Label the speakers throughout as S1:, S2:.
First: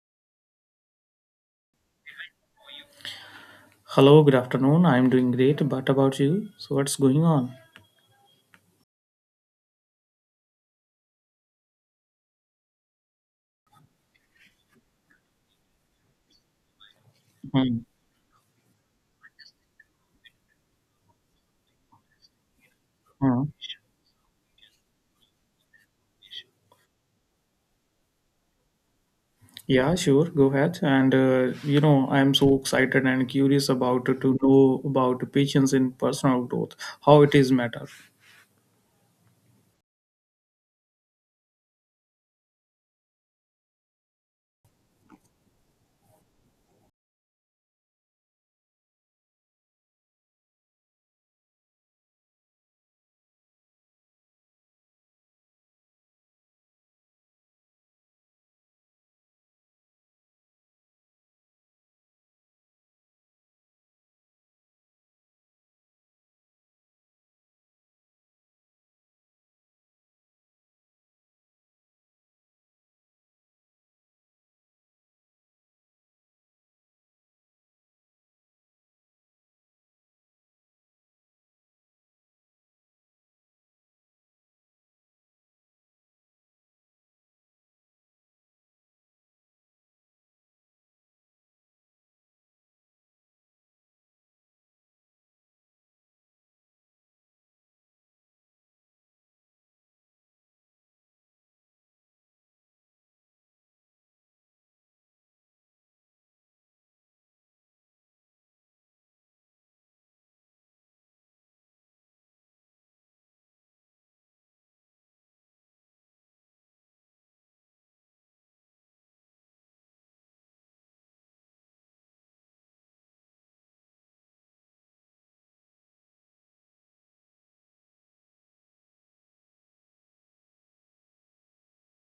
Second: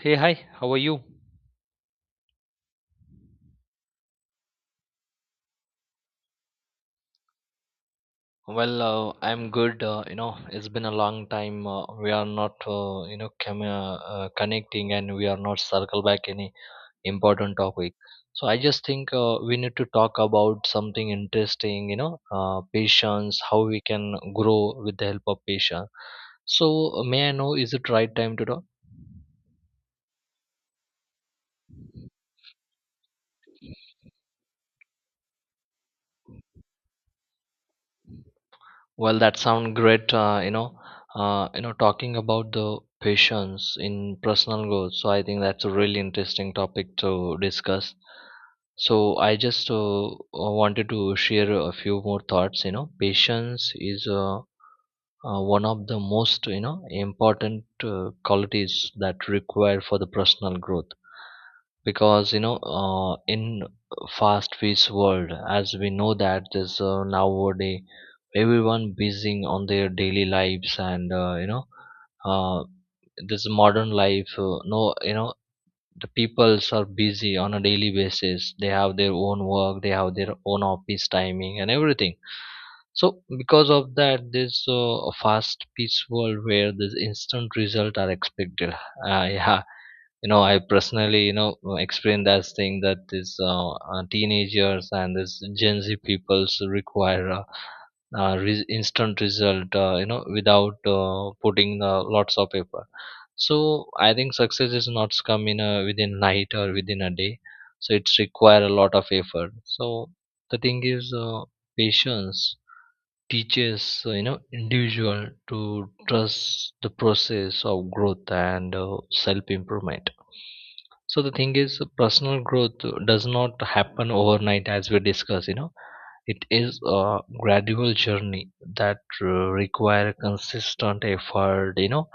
S1: Hey, hi, how are you?
S2: Hello, good afternoon. I'm doing great, but about you? So, what's going on?
S1: Well, I'm good. You know, it's been a long time. We are not, connecting, and we are not circle back any important
S2: Hmm.
S1: topic. So I just think we need to talk about something interesting. You know, patience,
S2: Hmm.
S1: how we can grow with the help of patience. So may I know, is it right time to talk?
S2: Yeah, sure. Go ahead. And I'm so excited and curious about to know about patience in personal growth, how it is matter.
S1: Well, that sounds great. You know, talking about the patience in personal growth. So I think that's a really interesting topic to discuss. So I just wanted to share a few more thoughts. You know, patience is one of the most you know important qualities that required for the personal growth because you know in fast paced world, as we know that there's nowadays everyone busy on their daily lives, and uh, this modern life, no, you know, the peoples are busy on a daily basis. They have their own work, they have their own office timing and everything. So because of that, there's a fast paced world where this instant result are expected, yeah, you know, I personally, you know, explain that thing that this teenagers and this gen z peoples require instant result you know, without putting lots of paper. So I think success is not come in a, within night or within a day. So it's require a lot of effort. So the thing is patience teaches you know individual to trust the process of growth and self improvement. So the thing is personal growth does not happen overnight, as we discuss, you know, it is a gradual journey that require consistent effort, you know,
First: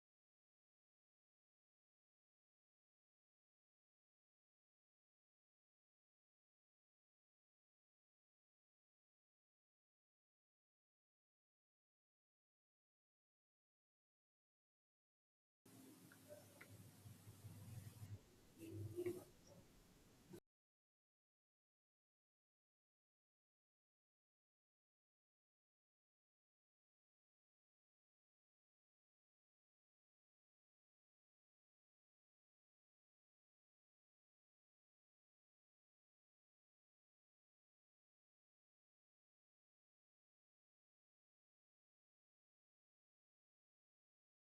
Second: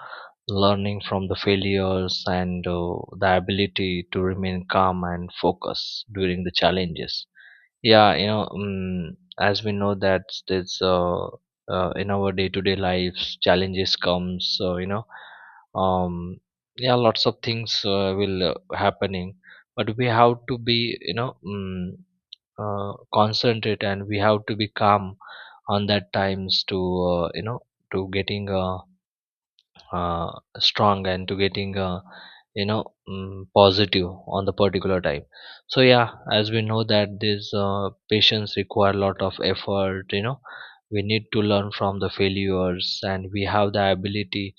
S1: learning from the failures and the ability to remain calm and focus during the challenges. Yeah, you know, as we know that there's in our day-to-day lives challenges comes, so you know, um, yeah, lots of things will happening, but we have to be, you know. Concentrate and we have to be calm on that times to you know to getting uh, strong and to getting you know positive on the particular time. So yeah, as we know that these patients require a lot of effort, you know, we need to learn from the failures and we have the ability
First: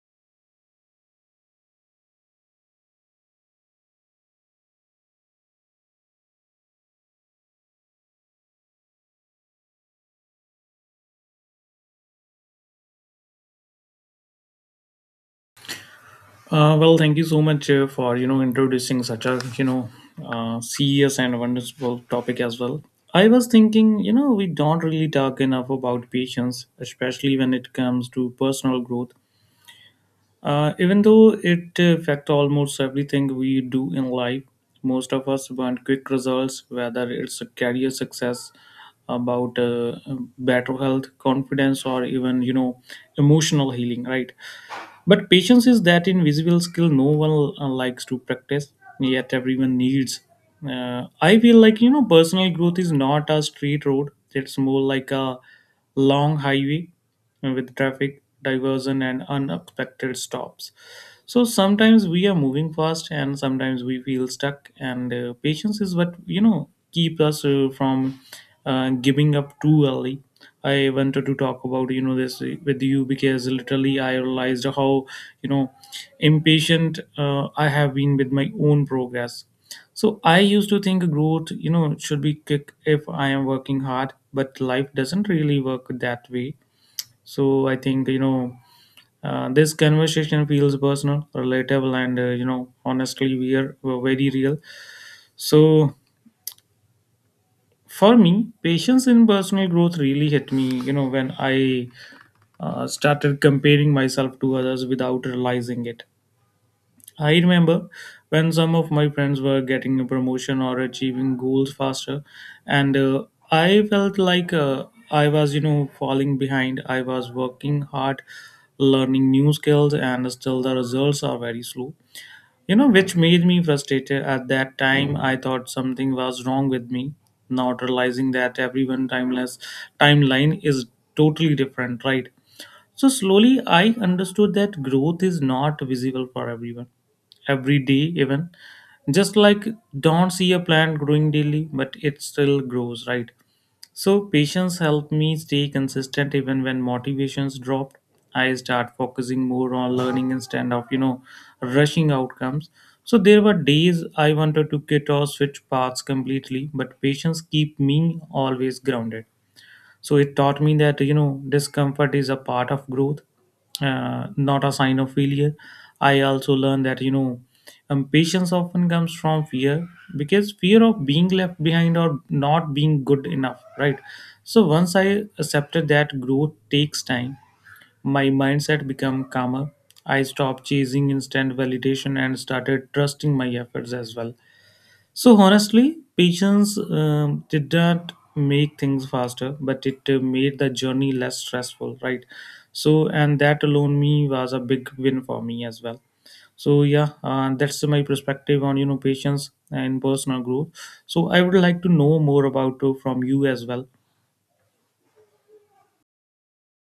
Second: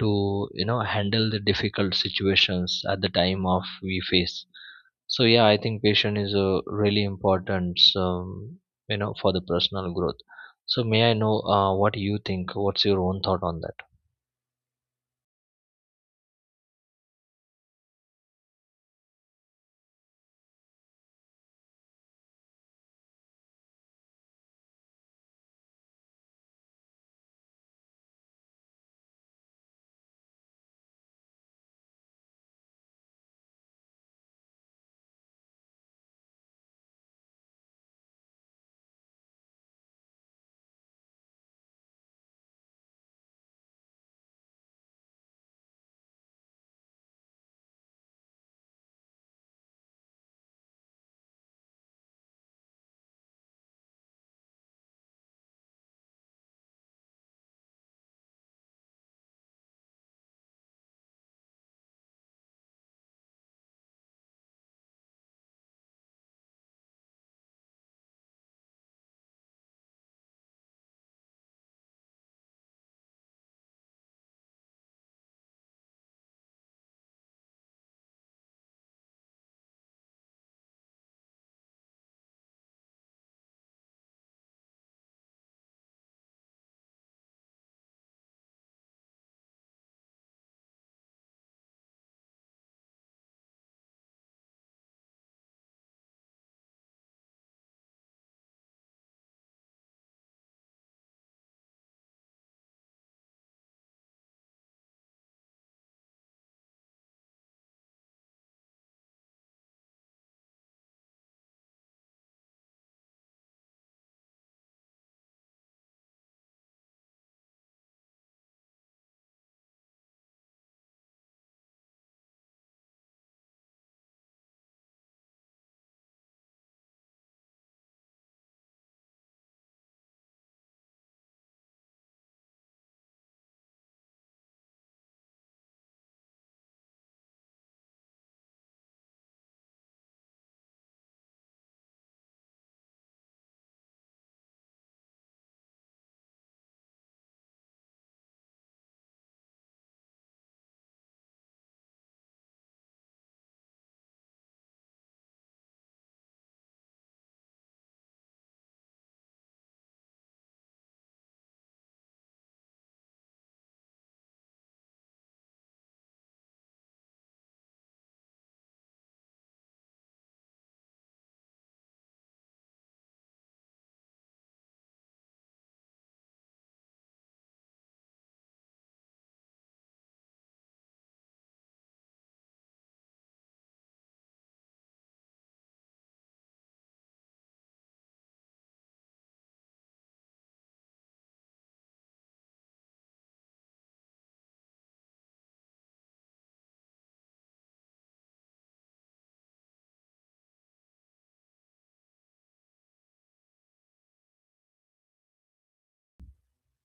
S1: to, you know, handle the difficult situations at the time of we face. So yeah, I think patience is a really important um, you know for the personal growth. So may I know what you think, what's your own thought on that?
S2: Well, thank you so much for introducing such a serious and wonderful topic as well. I was thinking, we don't really talk enough about patience, especially when it comes to personal growth. Even though it affects almost everything we do in life, most of us want quick results, whether it's a career success, about better health, confidence, or even emotional healing. Right? But patience is that invisible skill no one likes to practice, yet everyone needs. I feel like, personal growth is not a straight road, it's more like a long highway with traffic, diversion, and unexpected stops. So sometimes we are moving fast, and sometimes we feel stuck. And patience is what keeps us from giving up too early. I wanted to talk about this with you because literally I realized how you know impatient I have been with my own progress. So I used to think growth should be quick if I am working hard, but life doesn't really work that way. So I think this conversation feels personal, relatable, and honestly, we are we very real. So for me, patience in personal growth really hit me. When I started comparing myself to others without realizing it. I remember when some of my friends were getting a promotion or achieving goals faster, and I felt like I was, falling behind. I was working hard, learning new skills, and still the results are very slow, which made me frustrated. At that time, I thought something was wrong with me, not realizing that everyone timeless timeline is totally different, right? So slowly, I understood that growth is not visible for everyone, every day even. Just like don't see a plant growing daily, but it still grows, right? So patience helped me stay consistent even when motivations dropped. I start focusing more on learning instead of rushing outcomes. So there were days I wanted to quit or switch paths completely, but patience keep me always grounded. So it taught me that discomfort is a part of growth, not a sign of failure. I also learned that patience often comes from fear because fear of being left behind or not being good enough, right? So once I accepted that growth takes time, my mindset became calmer. I stopped chasing instant validation and started trusting my efforts as well. So honestly, patience did not make things faster, but it made the journey less stressful, right? So and that alone me was a big win for me as well. So yeah, that's my perspective on patience and personal growth. So I would like to know more about from you as well.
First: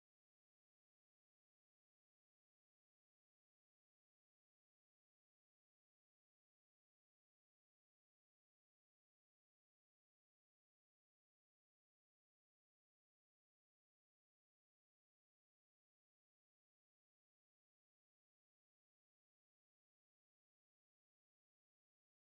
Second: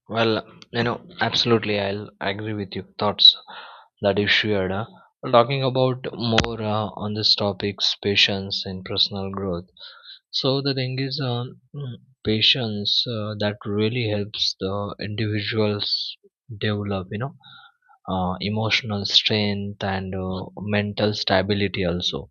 S1: Well, you know, absolutely, I'll agree with your thoughts that you shared. Huh? Talking about more on this topic, patience and personal growth. So the thing is, patience that really helps the individuals develop, you know, emotional strength and mental stability also.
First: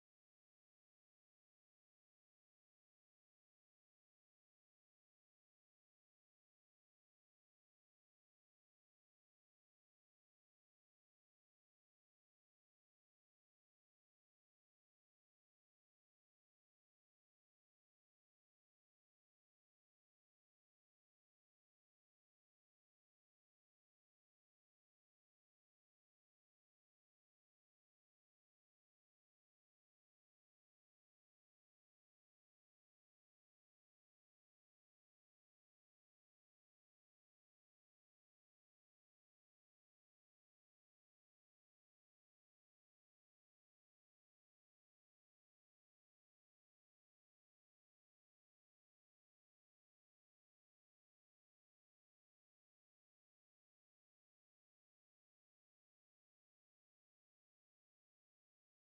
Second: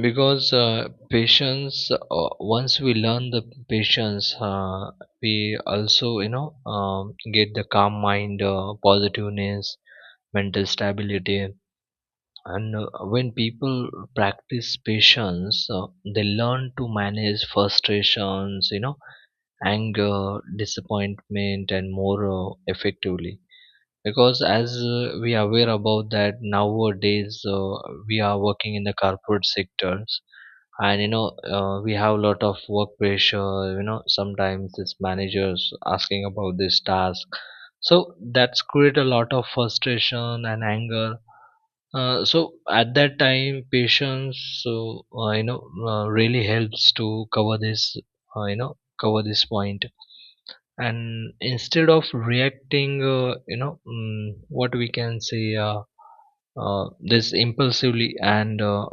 S1: Because patience, once we learn the patience, we also, you know, get the calm mind, positiveness, mental stability, and when people practice patience, they learn to manage frustrations, you know, anger, disappointment, and more effectively, because as we are aware about that nowadays, we are working in the corporate sectors, and you know we have a lot of work pressure. You know, sometimes it's managers asking about this task, so that's create a lot of frustration and anger. So at that time patience, so really helps to cover this, cover this point. And instead of reacting, what we can say, this impulsively, and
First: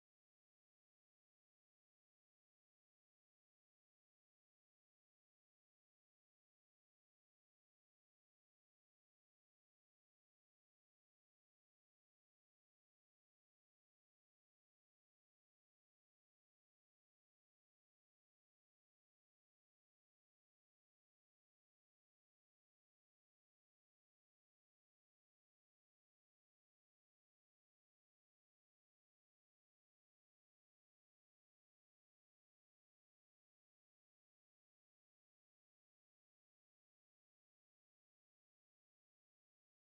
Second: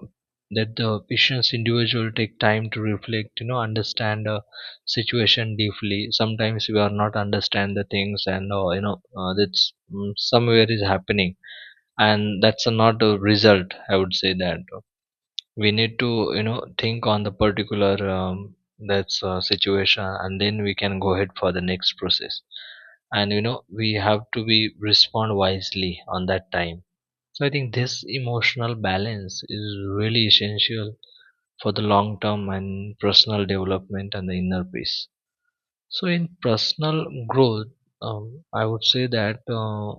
S1: that the patient's individual take time to reflect, you know, understand situation deeply. Sometimes we are not understand the things, and that's somewhere is happening, and that's a not a result. I would say that we need to, you know, think on the particular that's situation, and then we can go ahead for the next process. And you know we have to be respond wisely on that time. So I think this emotional balance is really essential for the long term and personal development and the inner peace. So in personal growth, I would say that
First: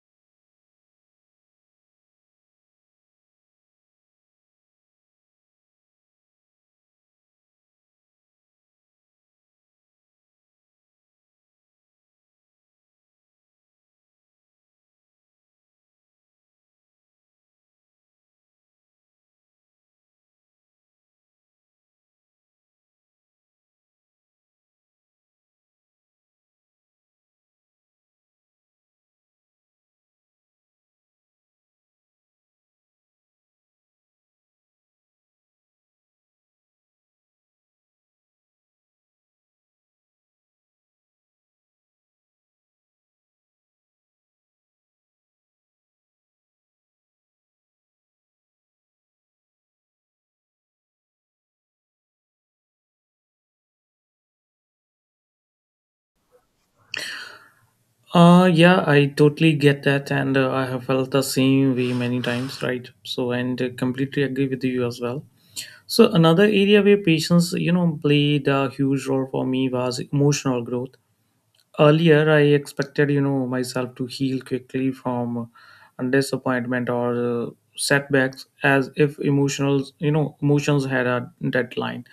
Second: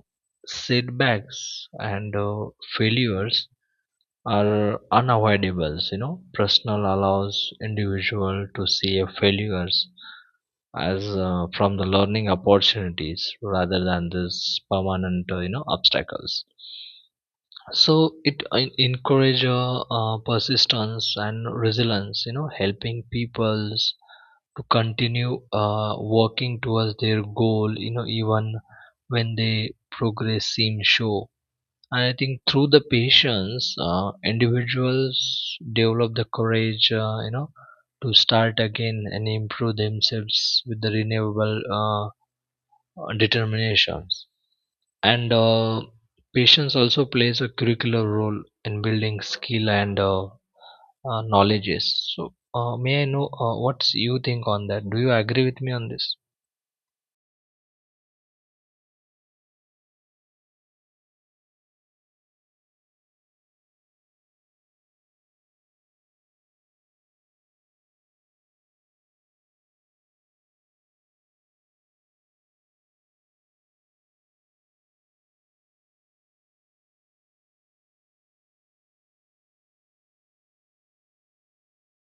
S1: setbacks and failures are unavoidables. You know personal allows individual to see a failures as from the learning opportunities rather than this permanent you know obstacles. So it encourage persistence and resilience, you know, helping peoples to continue working towards their goal, you know, even when they progress seems slow. And I think through the patience, individuals develop the courage, you know, to start again and improve themselves with the renewable determinations. And patience also plays a curricular role in building skill and knowledges. So, may I know what you think on that? Do you agree with me on this?
S2: Yeah, I totally get that, and I have felt the same way many times, right? So, and completely agree with you as well. So another area where patience, played a huge role for me was emotional growth. Earlier, I expected, myself to heal quickly from disappointment or setbacks, as if emotional, emotions had a deadline.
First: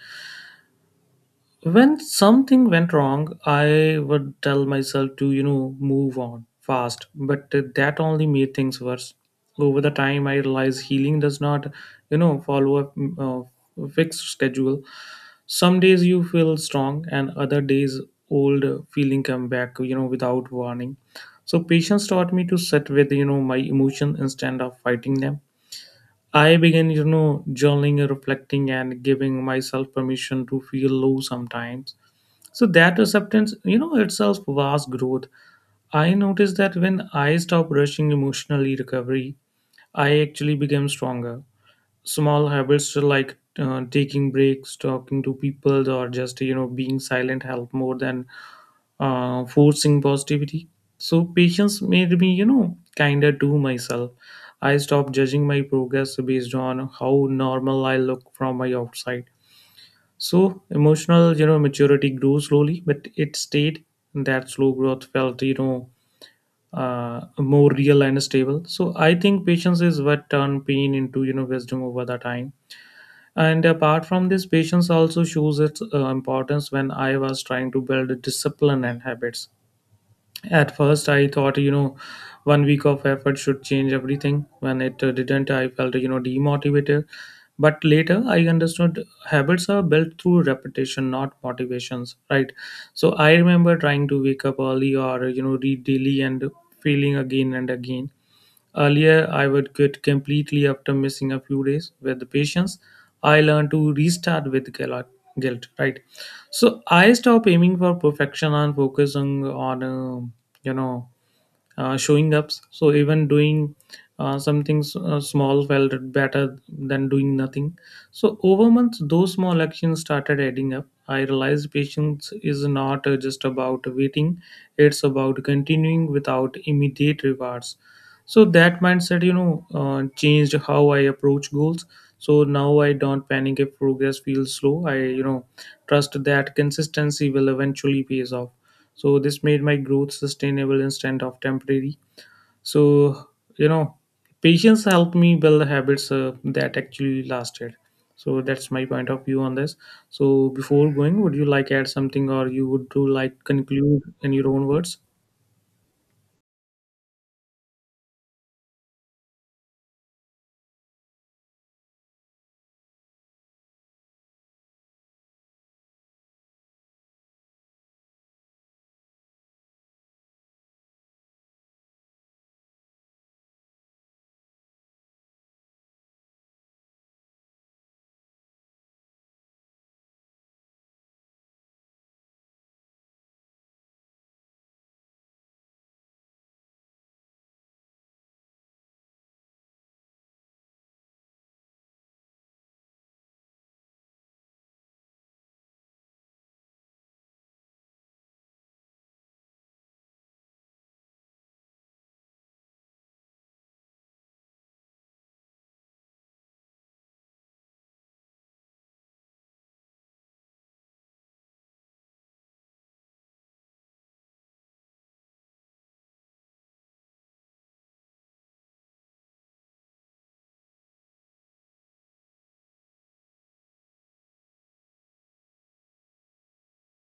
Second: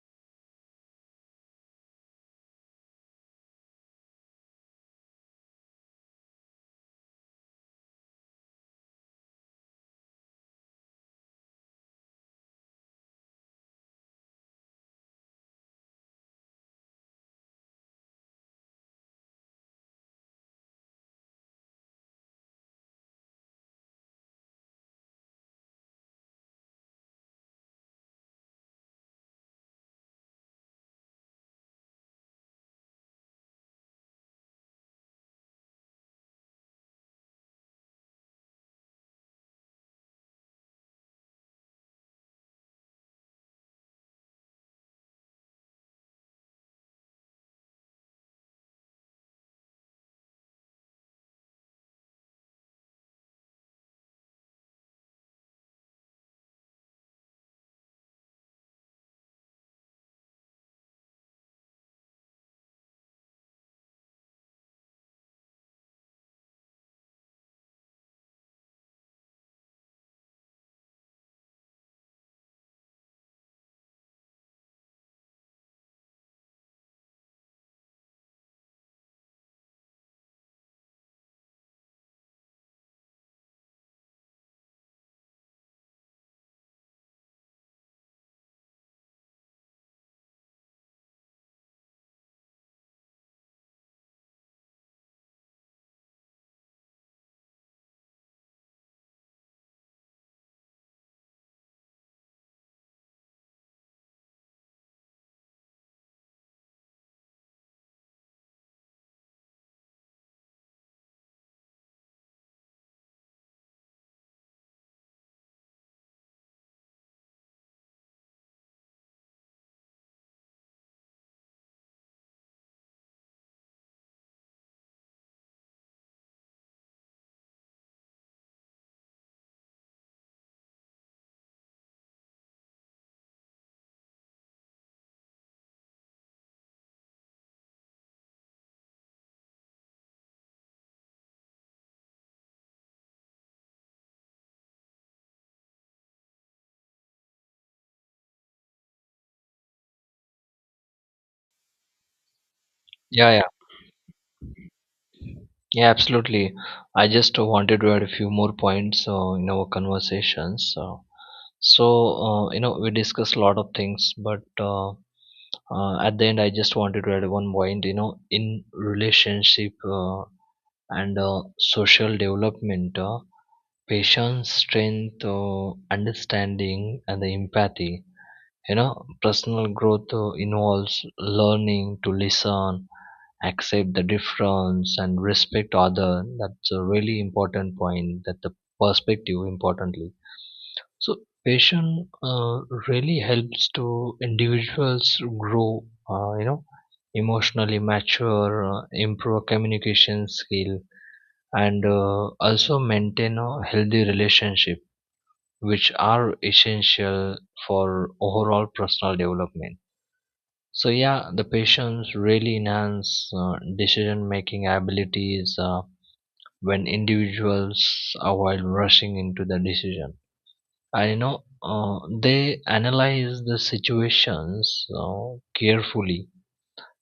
S2: When something went wrong, I would tell myself to, move on fast, but that only made things worse. Over the time, I realized healing does not, follow a fixed schedule. Some days you feel strong, and other days, old feeling come back, without warning. So patience taught me to sit with, my emotion instead of fighting them. I began, journaling, reflecting, and giving myself permission to feel low sometimes so that acceptance, itself vast growth. I noticed that when I stopped rushing emotionally recovery, I actually became stronger. Small habits like taking breaks, talking to people, or just being silent help more than forcing positivity. So patience made me kinder to myself. I stopped judging my progress based on how normal I look from my outside, so emotional, maturity grew slowly, but it stayed. And that slow growth felt, more real and stable. So I think patience is what turned pain into, wisdom over the time. And apart from this, patience also shows its importance when I was trying to build discipline and habits. At first, I thought, one week of effort should change everything. When it didn't, I felt, demotivated. But later, I understood habits are built through repetition, not motivations, right? So I remember trying to wake up early or, read daily and failing again and again. Earlier, I would quit completely after missing a few days with the patients. I learned to restart with guilt, guilt, right? So I stopped aiming for perfection and focus on you know, showing up. So even doing something small felt better than doing nothing. So over months, those small actions started adding up. I realized patience is not just about waiting; it's about continuing without immediate rewards. So that mindset, changed how I approach goals. So now I don't panic if progress feels slow. I, trust that consistency will eventually pays off. So this made my growth sustainable instead of temporary. So you know patience helped me build habits that actually lasted. So that's my point of view on this. So before going, would you like add something, or you would do
S1: Yeah, yeah,
S2: like conclude in your own words?
S1: yeah, absolutely. I just wanted to add a few more points in our conversations. So, you know, we discussed a lot of things, but at the end, I just wanted to add one point, you know, in relationship and social development, patience, strength, understanding, and the empathy. You know, personal growth involves learning to listen, accept the difference and respect other. That's a really important point that the perspective importantly. So passion uh, really helps to individuals grow, you know, emotionally mature, improve communication skill, and also maintain a healthy relationship, which are essential for overall personal development. So yeah, the patients really enhance decision-making abilities when individuals avoid rushing into the decision. I know they analyze the situations carefully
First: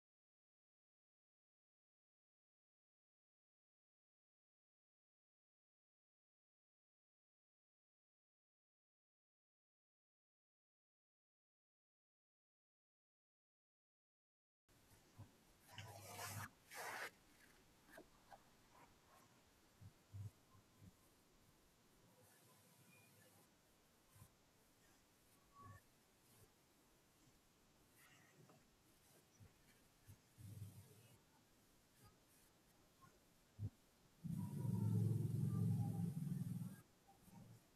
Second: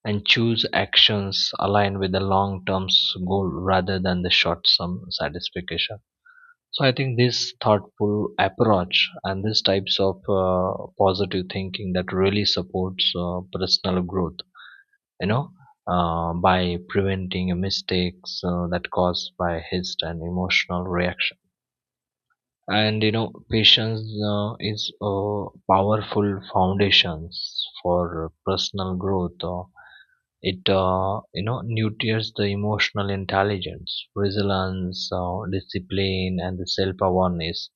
S1: and choose actions aligned with the long-term goal rather than the short-term satisfaction. So I think this thoughtful approach and these types of positive thinking that really supports personal growth, you know, by preventing mistakes that caused by hist and emotional reaction. And you know patience is a powerful foundations for personal growth. It you know nurtures the emotional intelligence, resilience, discipline, and the self awareness.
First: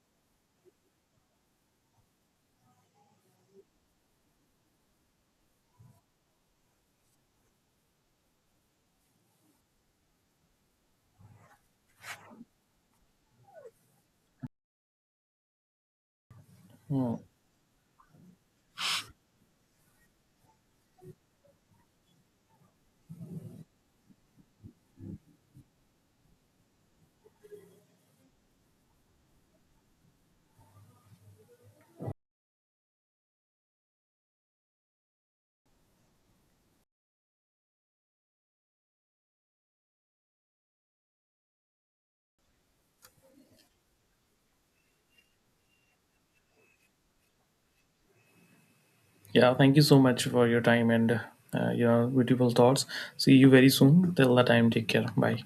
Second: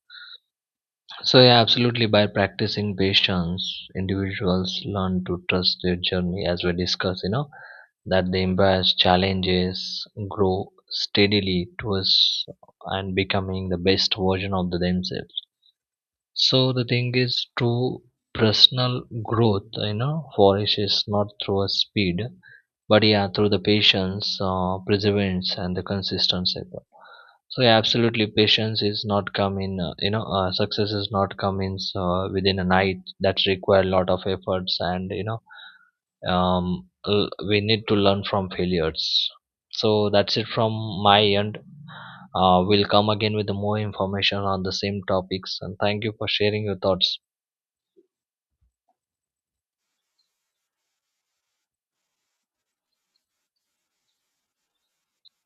S1: So yeah, absolutely. By practicing patience, individuals learn to trust their journey, as we discussed. You know that they embrace challenges, grow steadily towards and becoming the best version of the themselves. So the thing
S2: Hmm.
S1: is, true personal growth, you know, flourishes not through a speed, but yeah, through the patience, perseverance, and the consistency. So yeah, absolutely, patience is not come in. Success is not come in so, within a night. That require a lot of efforts, and you know, we need to learn from failures. So that's it from my end. We'll come again with more information on the same topics. And thank you for sharing your thoughts.
S2: Yeah, thank you so much for your time and your beautiful thoughts. See you very soon, till the time, take care. Bye.